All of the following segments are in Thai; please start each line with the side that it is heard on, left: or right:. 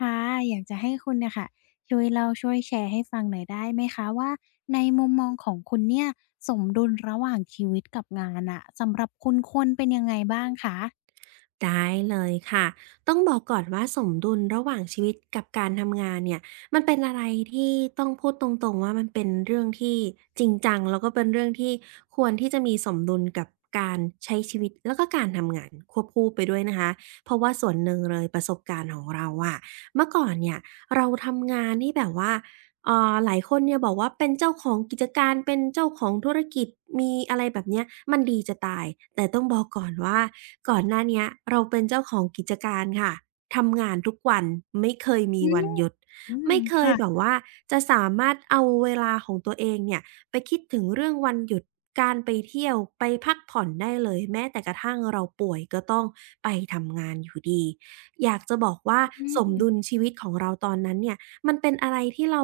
left: ค่ะอยากจะให้คุณเนี่ยค่ะช่วยเล่าช่วยแชร์ให้ฟังหน่อยได้ไหมคะว่าในมุมมองของคุณเนี่ยสมดุลระหว่างชีวิตกับงานน่ะสำหรับคุณควรเป็นยังไงบ้างคะ
right: ได้เลยค่ะต้องบอกก่อนว่าสมดุลระหว่างชีวิตกับการทำงานเนี่ยมันเป็นอะไรที่ต้องพูดตรงๆว่ามันเป็นเรื่องที่จริงจังแล้วก็เป็นเรื่องที่ควรที่จะมีสมดุลกับการใช้ชีวิตแล้วก็การทำงานควบคู่ไปด้วยนะคะเพราะว่าส่วนหนึ่งเลยประสบการณ์ของเราอะเมื่อก่อนเนี่ยเราทำงานที่แบบว่า หลายคนเนี่ยบอกว่าเป็นเจ้าของกิจการเป็นเจ้าของธุรกิจมีอะไรแบบเนี้ยมันดีจะตายแต่ต้องบอกก่อนว่าก่อนหน้าเนี้ยเราเป็นเจ้าของกิจการค่ะทำงานทุกวันไม่เคยมี
left: อื
right: วั
left: ม
right: นหยุด
left: อืม
right: ไม่เคย
left: ค่ะ
right: แบบว่าจะสามารถเอาเวลาของตัวเองเนี่ยไปคิดถึงเรื่องวันหยุดการไปเที่ยวไปพักผ่อนได้เลยแม้แต่กระทั่งเราป่วยก็ต้องไปทำงานอยู่ดีอยากจะบอกว่า
left: อื
right: สม
left: ม
right: ดุลชีวิตของเราตอนนั้นเนี่ย มันเป็นอะไรที่เรา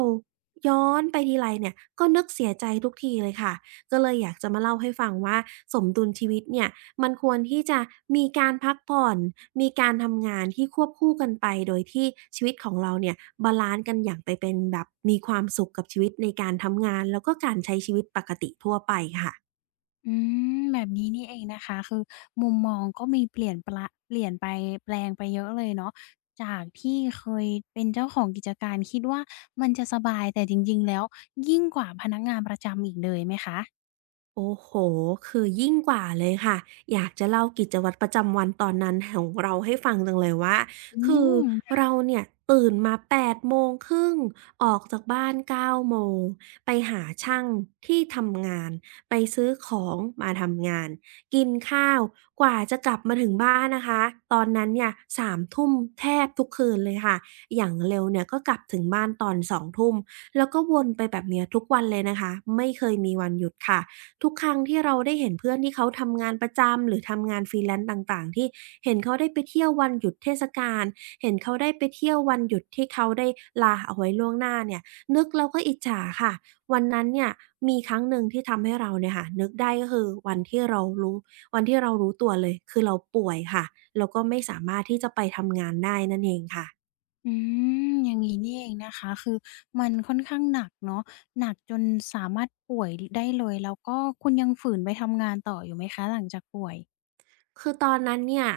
right: ย้อนไปทีไรเนี่ยก็นึกเสียใจทุกทีเลยค่ะก็เลยอยากจะมาเล่าให้ฟังว่าสมดุลชีวิตเนี่ยมันควรที่จะมีการพักผ่อนมีการทำงานที่ควบคู่กันไปโดยที่ชีวิตของเราเนี่ยบาลันซ์กันอย่างไปเป็นแบบมีความสุขกับชีวิตในการทำงานแล้วก็การใช้ชีวิตปกติทั่วไปค่ะ
left: อืมแบบนี้นี่เองนะคะคือมุมมองก็มีเปลี่ยนปละเปลี่ยนไปแปลงไปเยอะเลยเนาะจากที่เคยเป็นเจ้าของกิจการคิดว่ามันจะสบายแต่จริงๆแล้วยิ่งกว่าพนักงานประจำอีกเลยไหมคะ
right: โอ้โหคือยิ่งกว่าเลยค่ะอยากจะเล่ากิจวัตรประจำวันตอนนั้นของเราให้ฟังจังเลยว่า
left: อื
right: คือ
left: ม
right: เราเนี่ยตื่นมาแปดโมงครึ่งออกจากบ้านเก้าโมงไปหาช่างที่ทำงานไปซื้อของมาทำงานกินข้าวกว่าจะกลับมาถึงบ้านนะคะตอนนั้นเนี่ยสามทุ่มแทบทุกคืนเลยค่ะอย่างเร็วเนี่ยก็กลับถึงบ้านตอนสองทุ่มแล้วก็วนไปแบบเนี้ยทุกวันเลยนะคะไม่เคยมีวันหยุดค่ะ ทุกครั้งที่เราได้เห็นเพื่อนที่เขาทำงานประจำหรือทำงาน freelance ต่างๆที่เห็นเขาได้ไปเที่ยววันหยุดเทศกาลเห็นเขาได้ไปเที่ยววันหยุดที่เขาได้ลาเอาไว้ล่วงหน้าเนี่ยนึกแล้วก็อิจฉาค่ะวันนั้นเนี่ยมีครั้งหนึ่งที่ทำให้เราเนี่ยค่ะนึกได้ก็คือวันที่เรารู้ตัวเลยคือเราป่วยค่ะแล้วก็ไม่สามารถที่จะไปทำงานได้นั่นเองค่ะ
left: อืมอย่างนี้นี่เองนะคะคือมันค่อนข้างหนักเนาะหนักจนสามารถป่วยได้เลยแล้วก็คุณยังฝืนไปทำงานต่ออยู่ไหมคะหลังจากป่วย
right: คือตอนนั้นเนี่ย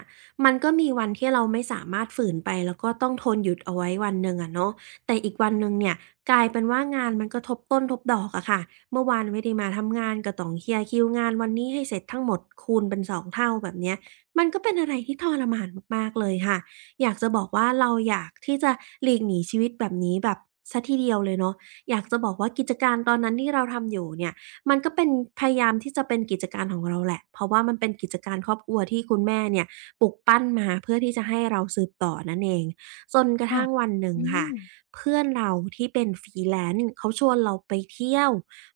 right: มันก็มีวันที่เราไม่สามารถฝืนไปแล้วก็ต้องทนหยุดเอาไว้วันหนึ่งอะเนาะแต่อีกวันหนึ่งเนี่ยกลายเป็นว่างานมันก็ทบต้นทบดอกอะค่ะเมื่อวานไม่ได้มาทำงานก็ต้องเคลียร์คิวงานวันนี้ให้เสร็จทั้งหมดคูณเป็นสองเท่าแบบเนี้ยมันก็เป็นอะไรที่ทรมานมากๆเลยค่ะอยากจะบอกว่าเราอยากที่จะหลีกหนีชีวิตแบบนี้แบบเสียทีเดียวเลยเนาะอยากจะบอกว่ากิจการตอนนั้นที่เราทำอยู่เนี่ย มันก็เป็นพยายามที่จะเป็นกิจการของเราแหละเพราะว่ามันเป็นกิจการครอบครัวที่คุณแม่เนี่ยปลูกปั้นมาเพื่อที่จะให้เราสืบต่อนั่นเองจนกระ
left: ค่ะ
right: ทั่งวันหนึ่ง
left: อืม
right: ค่ะเพื่อนเราที่เป็น freelance เขาชวนเราไปเที่ยว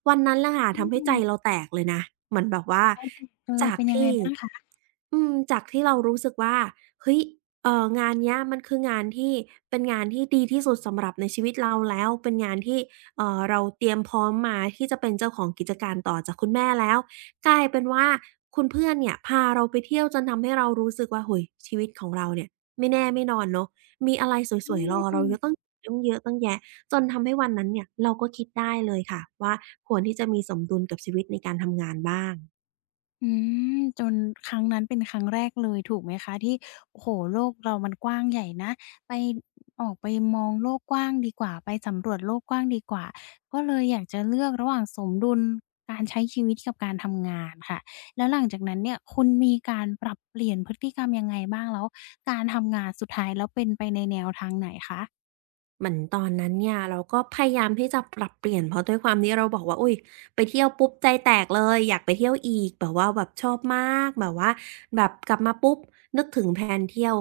right: วันนั้นแหละค่ะ
left: อื
right: ทำให้ใจ
left: ม
right: เราแตกเลยนะเหมือนแบบว่า
left: ได้เลย
right: จาก
left: เป็นยังไง
right: ที่
left: บ้างคะ
right: จากที่เรารู้สึกว่าเฮ้ยงานเนี้ยมันคืองานที่เป็นงานที่ดีที่สุดสำหรับในชีวิตเราแล้วเป็นงานที่ เราเตรียมพร้อมมาที่จะเป็นเจ้าของกิจการต่อจากคุณแม่แล้วกลายเป็นว่าคุณเพื่อนเนี่ยพาเราไปเที่ยวจนทำให้เรารู้สึกว่าโอ้โฮชีวิตของเราเนี่ยไม่แน่ไม่นอนเนาะมีอะไรสวยๆรอ
left: อื
right: เราเยอะตั้
left: ม
right: งตั้งเยอะตั้งแยะจนทำให้วันนั้นเนี่ยเราก็คิดได้เลยค่ะว่าควรที่จะมีสมดุลกับชีวิตในการทำงานบ้าง
left: อืมจนครั้งนั้นเป็นครั้งแรกเลยถูกไหมคะที่โอ้โฮโลกเรามันกว้างใหญ่นะไปออกไปมองโลกกว้างดีกว่าไปสำรวจโลกกว้างดีกว่าก็เลยอยากจะเลือกระหว่างสมดุลการใช้ชีวิตกับการทำงานค่ะแล้วหลังจากนั้นเนี่ยคุณมีการปรับเปลี่ยนพฤติกรรมยังไงบ้างแล้วการทำงานสุดท้ายแล้วเป็นไปในแนวทางไหนคะ
right: เหมือนตอนนั้นเนี่ยเราก็พยายามที่จะปรับเปลี่ยนเพราะด้วยความที่เราบอกว่าอุ๊ยไปเที่ยวปุ๊บใจแตกเลยอยากไปเที่ยวอีกแบบว่าแบบชอบมากแบบว่าแบบกลับมาปุ๊บนึกถึงแพลนเที่ยว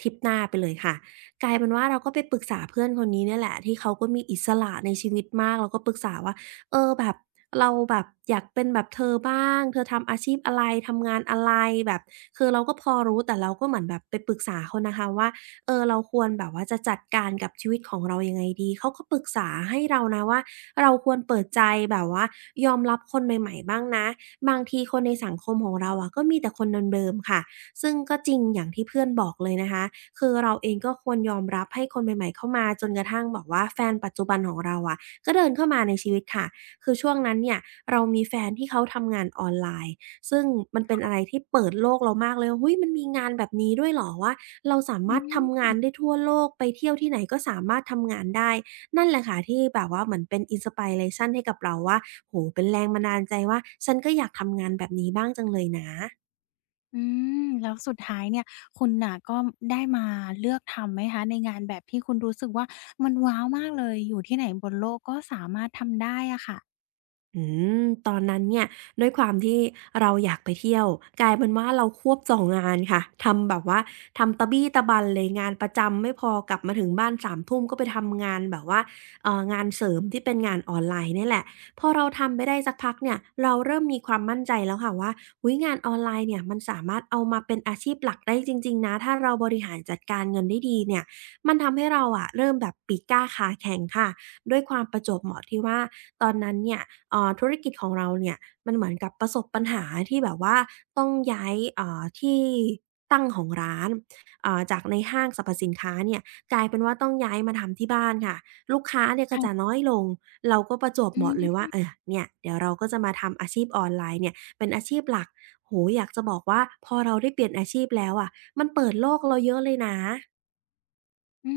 right: ทริปหน้าไปเลยค่ะกลายเป็นว่าเราก็ไปปรึกษาเพื่อนคนนี้เนี่ยแหละที่เขาก็มีอิสระในชีวิตมากเราก็ปรึกษาว่าเออแบบเราแบบอยากเป็นแบบเธอบ้างเธอทำอาชีพอะไรทำงานอะไรแบบคือเราก็พอรู้แต่เราก็เหมือนแบบไปปรึกษาเขานะคะว่า เออเราควรแบบว่าจะจัดการกับชีวิตของเรายังไงดี เขาก็ปรึกษาให้เรานะว่าเราควรเปิดใจแบบว่ายอมรับคนใหม่ๆบ้างนะบางทีคนในสังคมของเราอะก็มีแต่คนเดิมๆค่ะซึ่งก็จริงอย่างที่เพื่อนบอกเลยนะคะคือเราเองก็ควรยอมรับให้คนใหม่ๆเข้ามาจนกระทั่งบอกว่าแฟนปัจจุบันของเราอะก็เดินเข้ามาในชีวิตค่ะคือช่วงนั้นเนี่ยเรามีแฟนที่เขาทำงานออนไลน์ซึ่งมันเป็นอะไรที่เปิดโลกเรามากเลยเฮ้ยมันมีงานแบบนี้ด้วยเหรอวะ เราสา
left: อื
right: มารถทำ
left: ม
right: งานได้ทั่วโลกไปเที่ยวที่ไหนก็สามารถทำงานได้นั่นแหละค่ะที่แบบว่าเหมือนเป็น inspiration ให้กับเราว่าโอ้โฮเป็นแรงบันดาลใจว่าฉันก็อยากทำงานแบบนี้บ้างจังเลยนะ
left: อืมแล้วสุดท้ายเนี่ยคุณน่ะก็ได้มาเลือกทำไหมคะในงานแบบที่คุณรู้สึกว่ามันว้าวมากเลยอยู่ที่ไหนบนโลกก็สามารถทำได้อะค่ะ
right: อืมตอนนั้นเนี่ยด้วยความที่เราอยากไปเที่ยวกลายเป็นว่าเราควบสองงานค่ะทำแบบว่าทำตะบี้ตะบันเลยงานประจำไม่พอกลับมาถึงบ้านสามทุ่มก็ไปทำงานแบบว่างานเสริมที่เป็นงานออนไลน์เนี่ยแหละพอเราทำไปได้สักพักเนี่ยเราเริ่มมีความมั่นใจแล้วค่ะว่าอุ๊ยงานออนไลน์เนี่ยมันสามารถเอามาเป็นอาชีพหลักได้จริงๆนะถ้าเราบริหารจัดการเงินได้ดีเนี่ยมันทำให้เราอะเริ่มแบบปีกกล้าขาแข็งค่ะด้วยความประจวบเหมาะที่ว่าตอนนั้นเนี่ย ธุรกิจของเราเนี่ยมันเหมือนกับประสบปัญหาที่แบบว่าต้องย้ายที่ตั้งของร้านจากในห้างสรรพสินค้าเนี่ยกลายเป็นว่าต้องย้ายมาทำที่บ้านค่ะลูกค้าเนี่ยก็จะ
left: ค่ะ
right: น้อยลงเราก็ประจวบ
left: อื
right: เหมาะเลยว่า
left: ม
right: เออเนี่ยเดี๋ยวเราก็จะมาทำอาชีพออนไลน์เนี่ยเป็นอาชีพหลักโหอยากจะบอกว่าพอเราได้เปลี่ยนอาชีพแล้วอะมันเปิดโลกเราเยอะเลยนะ
left: อื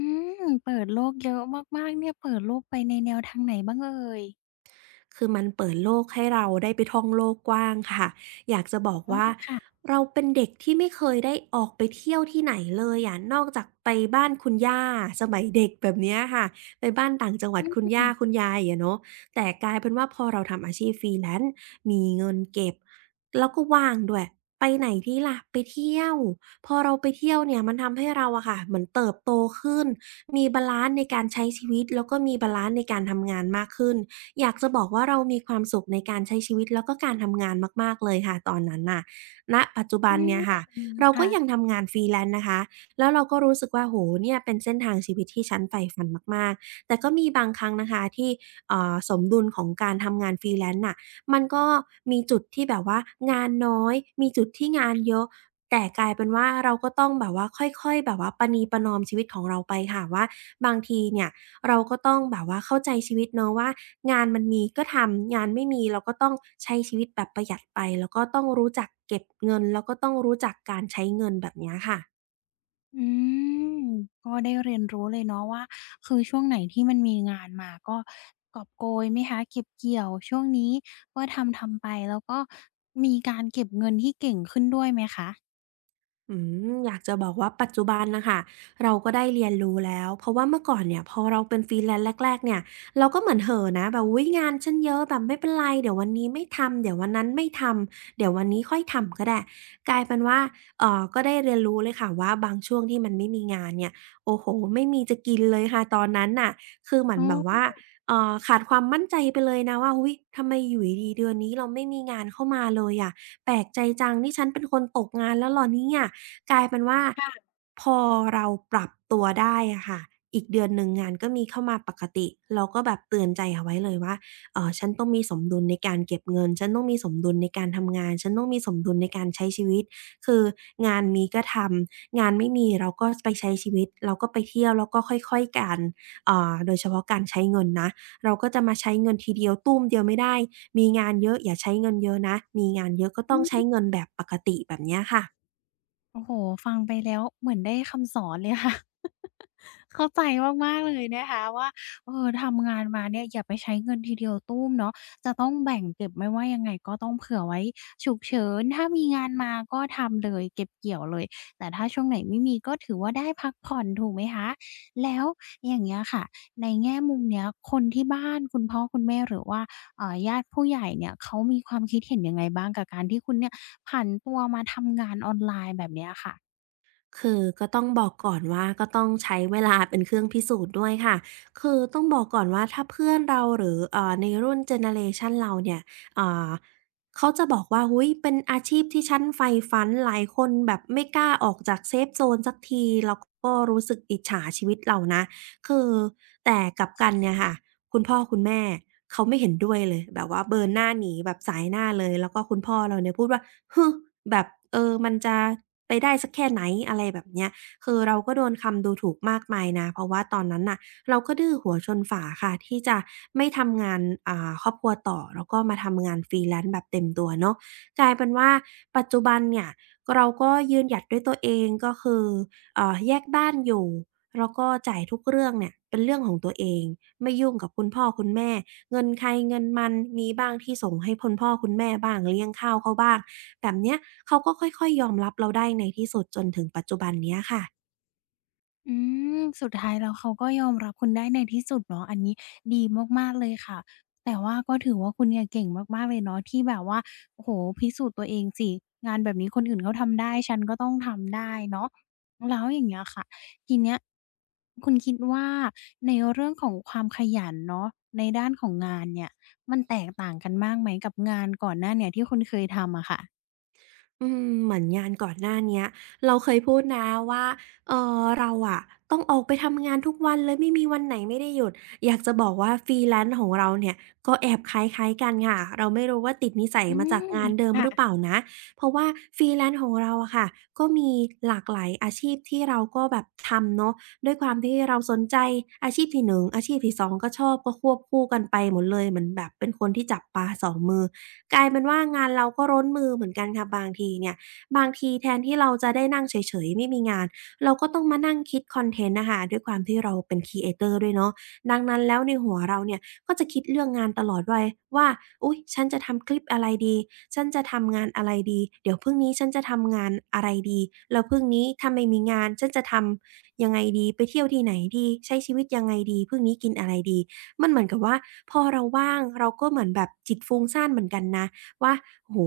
left: มเปิดโลกเยอะมากๆเนี่ยเปิดโลกไปในแนวทางไหนบ้างเอ่ย
right: คือมันเปิดโลกให้เราได้ไปท่องโลกกว้างค่ะ อยากจะบอ
left: อ๋อ
right: กว่า
left: ค่ะ
right: เราเป็นเด็กที่ไม่เคยได้ออกไปเที่ยวที่ไหนเลยอะนอกจากไปบ้านคุณย่าสมัยเด็กแบบเนี้ยค่ะไปบ้านต่างจังหวั
left: อ
right: ดคุณ
left: ื
right: ย่า
left: ม
right: คุณยายอะเนาะแต่กลายเป็นว่าพอเราทำอาชีพ Freelance มีเงินเก็บแล้วก็ว่างด้วยไปไหนดีล่ะไปเที่ยว พอเราไปเที่ยวเนี่ยมันทำให้เราอะค่ะเหมือนเติบโตขึ้นมีบาลันซ์ในการใช้ชีวิตแล้วก็มีบาลันซ์ในการทำงานมากขึ้น อยากจะบอกว่าเรามีความสุขในการใช้ชีวิตแล้วก็การทำงานมากๆเลยค่ะตอนนั้นน่ะณปัจจุบั
left: อื
right: น
left: ม
right: เนี่ยค่ะเราก็
left: ค่ะ
right: ยังทำงาน freelance นะคะแล้วเราก็รู้สึกว่าโอ้โฮเนี่ยเป็นเส้นทางชีวิตที่ฉันใฝ่ฝันมากๆแต่ก็มีบางครั้งนะคะที่สมดุลของการทำงาน freelance น่ะมันก็มีจุดที่แบบว่างานน้อยมีจุดที่งานเยอะแต่กลายเป็นว่าเราก็ต้องแบบว่าค่อยๆแบบว่าประนีประนอมชีวิตของเราไปค่ะว่าบางทีเนี่ย เราก็ต้องแบบว่าเข้าใจชีวิตเนาะว่างานมันมีก็ทำงานไม่มีเราก็ต้องใช้ชีวิตแบบประหยัดไปแล้วก็ต้องรู้จักเก็บเงินแล้วก็ต้องรู้จักการใช้เงินแบบเนี้ยค่ะ
left: อืมก็ได้เรียนรู้เลยเนาะว่าคือช่วงไหนที่มันมีงานมาก็กอบโกยไหมคะเก็บเกี่ยวช่วงนี้ก็ทำทำไปแล้วก็มีการเก็บเงินที่เก่งขึ้นด้วยไหมคะ
right: อืมอยากจะบอกว่าปัจจุบันนะคะเราก็ได้เรียนรู้แล้วเพราะว่าเมื่อก่อนเนี่ยพอเราเป็นฟรีแลนซ์แรกๆเนี่ยเราก็เหมือนเห่อะนะแบบวุ๊ยงานฉันเยอะแบบไม่เป็นไรเดี๋ยววันนี้ไม่ทำเดี๋ยววันนั้นไม่ทำเดี๋ยววันนี้ค่อยทำก็ได้กลายเป็นว่าเออก็ได้เรียนรู้เลยค่ะว่าบางช่วงที่มันไม่มีงานเนี่ยโอ้โหไม่มีจะกินเลยค่ะตอนนั้นน่ะคือเหมื
left: อ๋
right: อนแบบว่า
left: อ
right: เออขาดความมั่นใจไปเลยนะว่าหุ้ยทำไมอยู่ดีๆเดือนนี้เราไม่มีงานเข้ามาเลยอะแปลกใจจังนี่ฉันเป็นคนตกงานแล้วเหรอเนี่ย กลายเป็นว่าพอเราปรับตัวได้อะค่ะอีกเดือนหนึ่งงานก็มีเข้ามาปกติเราก็แบบเตือนใจเอาไว้เลยว่าฉันต้องมีสมดุลในการเก็บเงินฉันต้องมีสมดุลในการทำงานฉันต้องมีสมดุลในการใช้ชีวิตคืองานมีก็ทำงานไม่มีเราก็ไปใช้ชีวิตเราก็ไปเที่ยวแล้วก็ค่อยๆกันโดยเฉพาะการใช้เงินนะเราก็จะมาใช้เงินทีเดียวตู้มเดียวไม่ได้มีงานเยอะอย่าใช้เงินเยอะนะมีงานเยอะก็ต้องใช้เงินแบบปกติแบบเนี้ยค่ะ
left: โอ้โฮฟังไปแล้วเหมือนได้คำสอนเลยค่ะ เข้าใจมากๆเลยนะคะว่าเออทำงานมาเนี่ยอย่าไปใช้เงินทีเดียวตุ้มเนาะจะต้องแบ่งเก็บไม่ว่ายังไงก็ต้องเผื่อไว้ฉุกเฉินถ้ามีงานมาก็ทำเลยเก็บเกี่ยวเลยแต่ถ้าช่วงไหนไม่มีก็ถือว่าได้พักผ่อนถูกไหมคะแล้วอย่างเงี้ยค่ะในแง่มุมเนี้ยคนที่บ้านคุณพ่อคุณแม่หรือว่าเอ่าญาติผู้ใหญ่เนี่ยเขามีความคิดเห็นยังไงบ้างกับการที่คุณเนี่ยผันตัวมาทำงานออนไลน์แบบเนี้ยค่ะ
right: คือก็ต้องบอกก่อนว่าก็ต้องใช้เวลาเป็นเครื่องพิสูจน์ด้วยค่ะคือต้องบอกก่อนว่าถ้าเพื่อนเราหรือในรุ่นเจเนอเรชันเราเนี่ยเอ่อเขาจะบอกว่าหุ้ยเป็นอาชีพที่ฉันใฝ่ฝันหลายคนแบบไม่กล้าออกจากเซฟโซนสักทีเราก็รู้สึกอิจฉาชีวิตเรานะคือแต่กลับกันเนี่ยค่ะคุณพ่อคุณแม่เขาไม่เห็นด้วยเลยแบบว่าเบิร์นหน้าหนีแบบสายหน้าเลยแล้วก็คุณพ่อเราเนี่ยพูดว่า ฮึมแบบเออมันจะไปได้สักแค่ไหนอะไรแบบเนี้ยคือเราก็โดนคำดูถูกมากมายนะเพราะว่าตอนนั้นน่ะเราก็ดื้อหัวชนฝาค่ะที่จะไม่ทำงานครอบครัวต่อแล้วก็มาทำงาน freelance แบบเต็มตัวเนาะกลายเป็นว่าปัจจุบันเนี่ยเราก็ยืนหยัดด้วยตัวเองก็คือแยกบ้านอยู่แล้วก็จ่ายทุกเรื่องเนี่ยเป็นเรื่องของตัวเองไม่ยุ่งกับคุณพ่อคุณแม่เงินใครเงินมันมีบ้างที่ส่งให้คุณพ่อคุณแม่บ้างเลี้ยงข้าวเขาบ้าง แบบเนี้ยเขาก็ค่อยๆยอมรับเราได้ในที่สุดจนถึงปัจจุบันเนี้ยค่ะ
left: อืมสุดท้ายแล้วเขาก็ยอมรับคุณได้ในที่สุดเนาะอันนี้ดีมากๆเลยค่ะแต่ว่าก็ถือว่าคุณเนี่ยเก่งมากๆเลยเนาะที่แบบว่าโอ้โฮพิสูจน์ตัวเองสิงานแบบนี้คนอื่นเขาทำได้ฉันก็ต้องทำได้เนาะแล้วอย่างเงี้ยค่ะทีเนี้ยคุณคิดว่าในเรื่องของความขยันเนาะในด้านของงานเนี่ยมันแตกต่างกันมากไหมกับงานก่อนหน้าเนี่ยที่คุณเคยทำอะค่ะ
right: อืมเหมือนงานก่อนหน้าเนี้ยเราเคยพูดนะว่าเออเราอะต้องออกไปทำงานทุกวันเลยไม่มีวันไหนไม่ได้หยุดอยากจะบอกว่า f ร e แ l a n ์ของเราเนี่ยก็แอบคล้ายๆกันค่ะเราไม่รู้ว่าติดนิสัยมาจากงานเดิมหรือเปล่านะเพราะว่าฟรีแลนซ์ของเราอะค่ะก็มีหลากหลายอาชีพที่เราก็แบบทำเนาะด้วยความที่เราสนใจอาชีพที่หนึ่งอาชีพที่สองก็ชอบก็ควบคู่กันไปหมดเลยเหมือนแบบเป็นคนที่จับปลาสองมือ กลายเป็นว่างานเราก็ร้นมือเหมือนกันค่ะบางทีเนี่ยบางทีแทนที่เราจะได้นั่งเฉยๆไม่มีงานเราก็ต้องมานั่งคิดคอนเทนต์น่ะค่ะด้วยความที่เราเป็น Creator ด้วยเนาะดังนั้นแล้วในหัวเราเนี่ยก็จะคิดเรื่องงานตลอดวัยว่าอุ๊ยฉันจะทำคลิปอะไรดีฉันจะทำงานอะไรดีเดี๋ยวพรุ่งนี้ฉันจะทำงานอะไรดีแล้วพรุ่งนี้ถ้าไม่มีงานฉันจะทำยังไงดีไปเที่ยวที่ไหนดีใช้ชีวิตยังไงดีพรุ่งนี้กินอะไรดี มันเหมือนกับว่าพอเราว่างเราก็เหมือนแบบจิตฟุ้งซ่านเหมือนกันนะว่าโอ้โฮ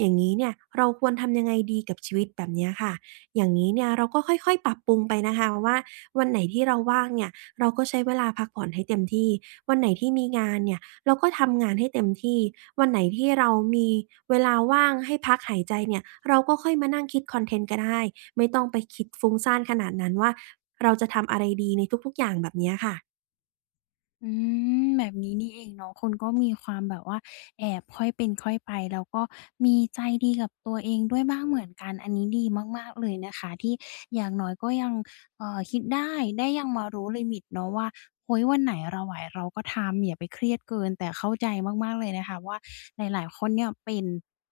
right: อย่างงี้เนี่ยเราควรทำยังไงดีกับชีวิตแบบเนี้ยค่ะอย่างงี้เนี่ยเราก็ค่อยๆปรับปรุงไปนะคะว่าวันไหนที่เราว่างเนี่ยเราก็ใช้เวลาพักผ่อนให้เต็มที่วันไหนที่มีงานเนี่ยเราก็ทำงานให้เต็มที่วันไหนที่เรามีเวลาว่างให้พักหายใจเนี่ยเราก็ค่อยมานั่งคิดคอนเทนต์ก็ได้ไม่ต้องไปคิดฟุ้งซ่านขนาดนั้นว่าเราจะทำอะไรดีในทุกๆอย่างแบบเนี้ยค่ะ
left: อืมแบบนี้นี่เองเนาะคุณก็มีความแบบว่าแอบค่อยเป็นค่อยไปแล้วก็มีใจดีกับตัวเองด้วยบ้างเหมือนกันอันนี้ดีมากๆเลยนะคะที่อย่างน้อยก็ยังคิดได้ได้ยังมารู้ลิมิตเนาะว่าโอ้ยวันไหนเราไหวเราก็ทำอย่าไปเครียดเกินแต่เข้าใจมากๆเลยนะคะว่าหลายๆคนเนี่ยเป็น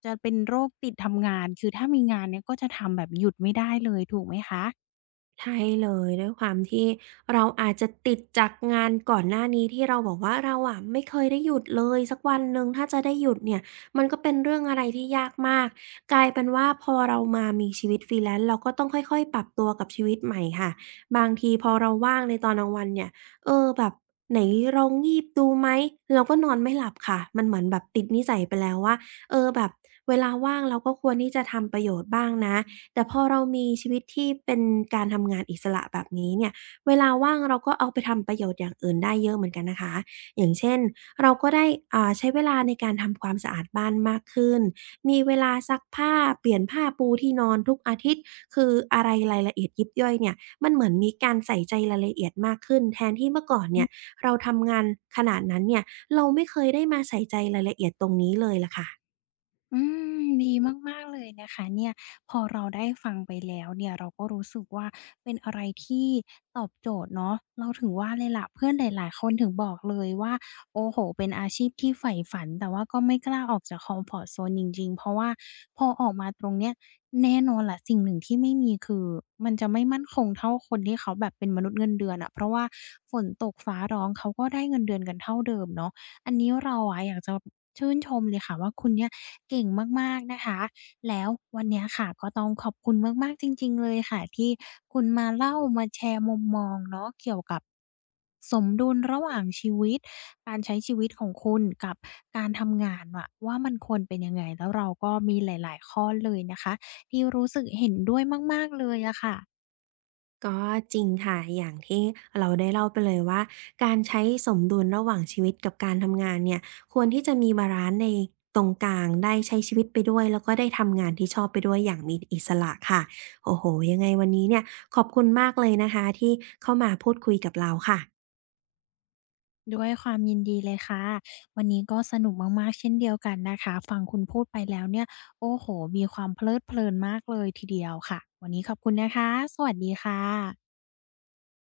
left: จะเป็นโรคติดทำงานคือถ้ามีงานเนี่ยก็จะทำแบบหยุดไม่ได้เลยถูกไหมคะ
right: ใช่เลยด้วยความที่เราอาจจะติดจากงานก่อนหน้านี้ที่เราบอกว่าเราอะไม่เคยได้หยุดเลยสักวันหนึ่งถ้าจะได้หยุดเนี่ยมันก็เป็นเรื่องอะไรที่ยากมากกลายเป็นว่าพอเรามามีชีวิต Freelance เราก็ต้องค่อยๆปรับตัวกับชีวิตใหม่ค่ะบางทีพอเราว่างในตอนกลางวันเนี่ยเออแบบไหนลองงีบดูไหมเราก็นอนไม่หลับค่ะมันเหมือนแบบติดนิสัยไปแล้วว่าเออแบบเวลาว่างเราก็ควรที่จะทำประโยชน์บ้างนะ แต่พอเรามีชีวิตที่เป็นการทำงานอิสระแบบนี้เนี่ยเวลาว่างเราก็เอาไปทำประโยชน์อย่างอื่นได้เยอะเหมือนกันนะคะอย่างเช่นเราก็ได้ใช้เวลาในการทำความสะอาดบ้านมากขึ้นมีเวลาซักผ้าเปลี่ยนผ้าปูที่นอนทุกอาทิตย์คืออะไรรายละเอียดยิบย่อยเนี่ยมันเหมือนมีการใส่ใจรายละเอียดมากขึ้นแทนที่เมื่อก่อนเนี่ยเราทำงานขนาดนั้นเนี่ยเราไม่เคยได้มาใส่ใจรายละเอียดตรงนี้เลยล่ะค่ะ
left: อืมดีมากๆเลยนะคะเนี่ยพอเราได้ฟังไปแล้วเนี่ยเราก็รู้สึกว่าเป็นอะไรที่ตอบโจทย์เนาะเราถึงว่าเลยล่ะเพื่อนหลายๆคนถึงบอกเลยว่าโอ้โฮเป็นอาชีพที่ใฝ่ฝันแต่ว่าก็ไม่กล้าออกจากคอมฟอร์ตโซนจริงๆเพราะว่าพอออกมาตรงเนี้ยแน่นอนแหละสิ่งหนึ่งที่ไม่มีคือมันจะไม่มั่นคงเท่าคนที่เขาแบบเป็นมนุษย์เงินเดือนอะเพราะว่าฝนตกฟ้าร้องเขาก็ได้เงินเดือนกันเท่าเดิมเนาะ อันนี้เราอะอยากจะชื่นชมเลยค่ะว่าคุณเนี่ยเก่งมากๆนะคะแล้ววันเนี้ยค่ะก็ต้องขอบคุณมากๆจริงๆเลยค่ะที่คุณมาเล่ามาแชร์มุมมองเนาะเกี่ยวกับสมดุลระหว่างชีวิตการใช้ชีวิตของคุณกับการทำงานอะว่ามันควรเป็นยังไงแล้วเราก็มีหลายๆข้อเลยนะคะที่รู้สึกเห็นด้วยมากๆเลยอะค่ะ
right: ก็จริงค่ะอย่างที่เราได้เล่าไปเลยว่าการใช้สมดุลระหว่างชีวิตกับการทำงานเนี่ยควรที่จะมีบาลันซ์ในตรงกลางได้ใช้ชีวิตไปด้วยแล้วก็ได้ทำงานที่ชอบไปด้วยอย่างมีอิสระค่ะโอ้โฮยังไงวันนี้เนี่ยขอบคุณมากเลยนะคะที่เข้ามาพูดคุยกับเราค่ะ
left: ด้วยความยินดีเลยค่ะวันนี้ก็สนุกมากๆเช่นเดียวกันนะคะฟังคุณพูดไปแล้วเนี่ยโอ้โฮมีความเพลิดเพลินมากเลยทีเดียวค่ะวันนี้ขอบคุณนะคะสวัสดีค่ะ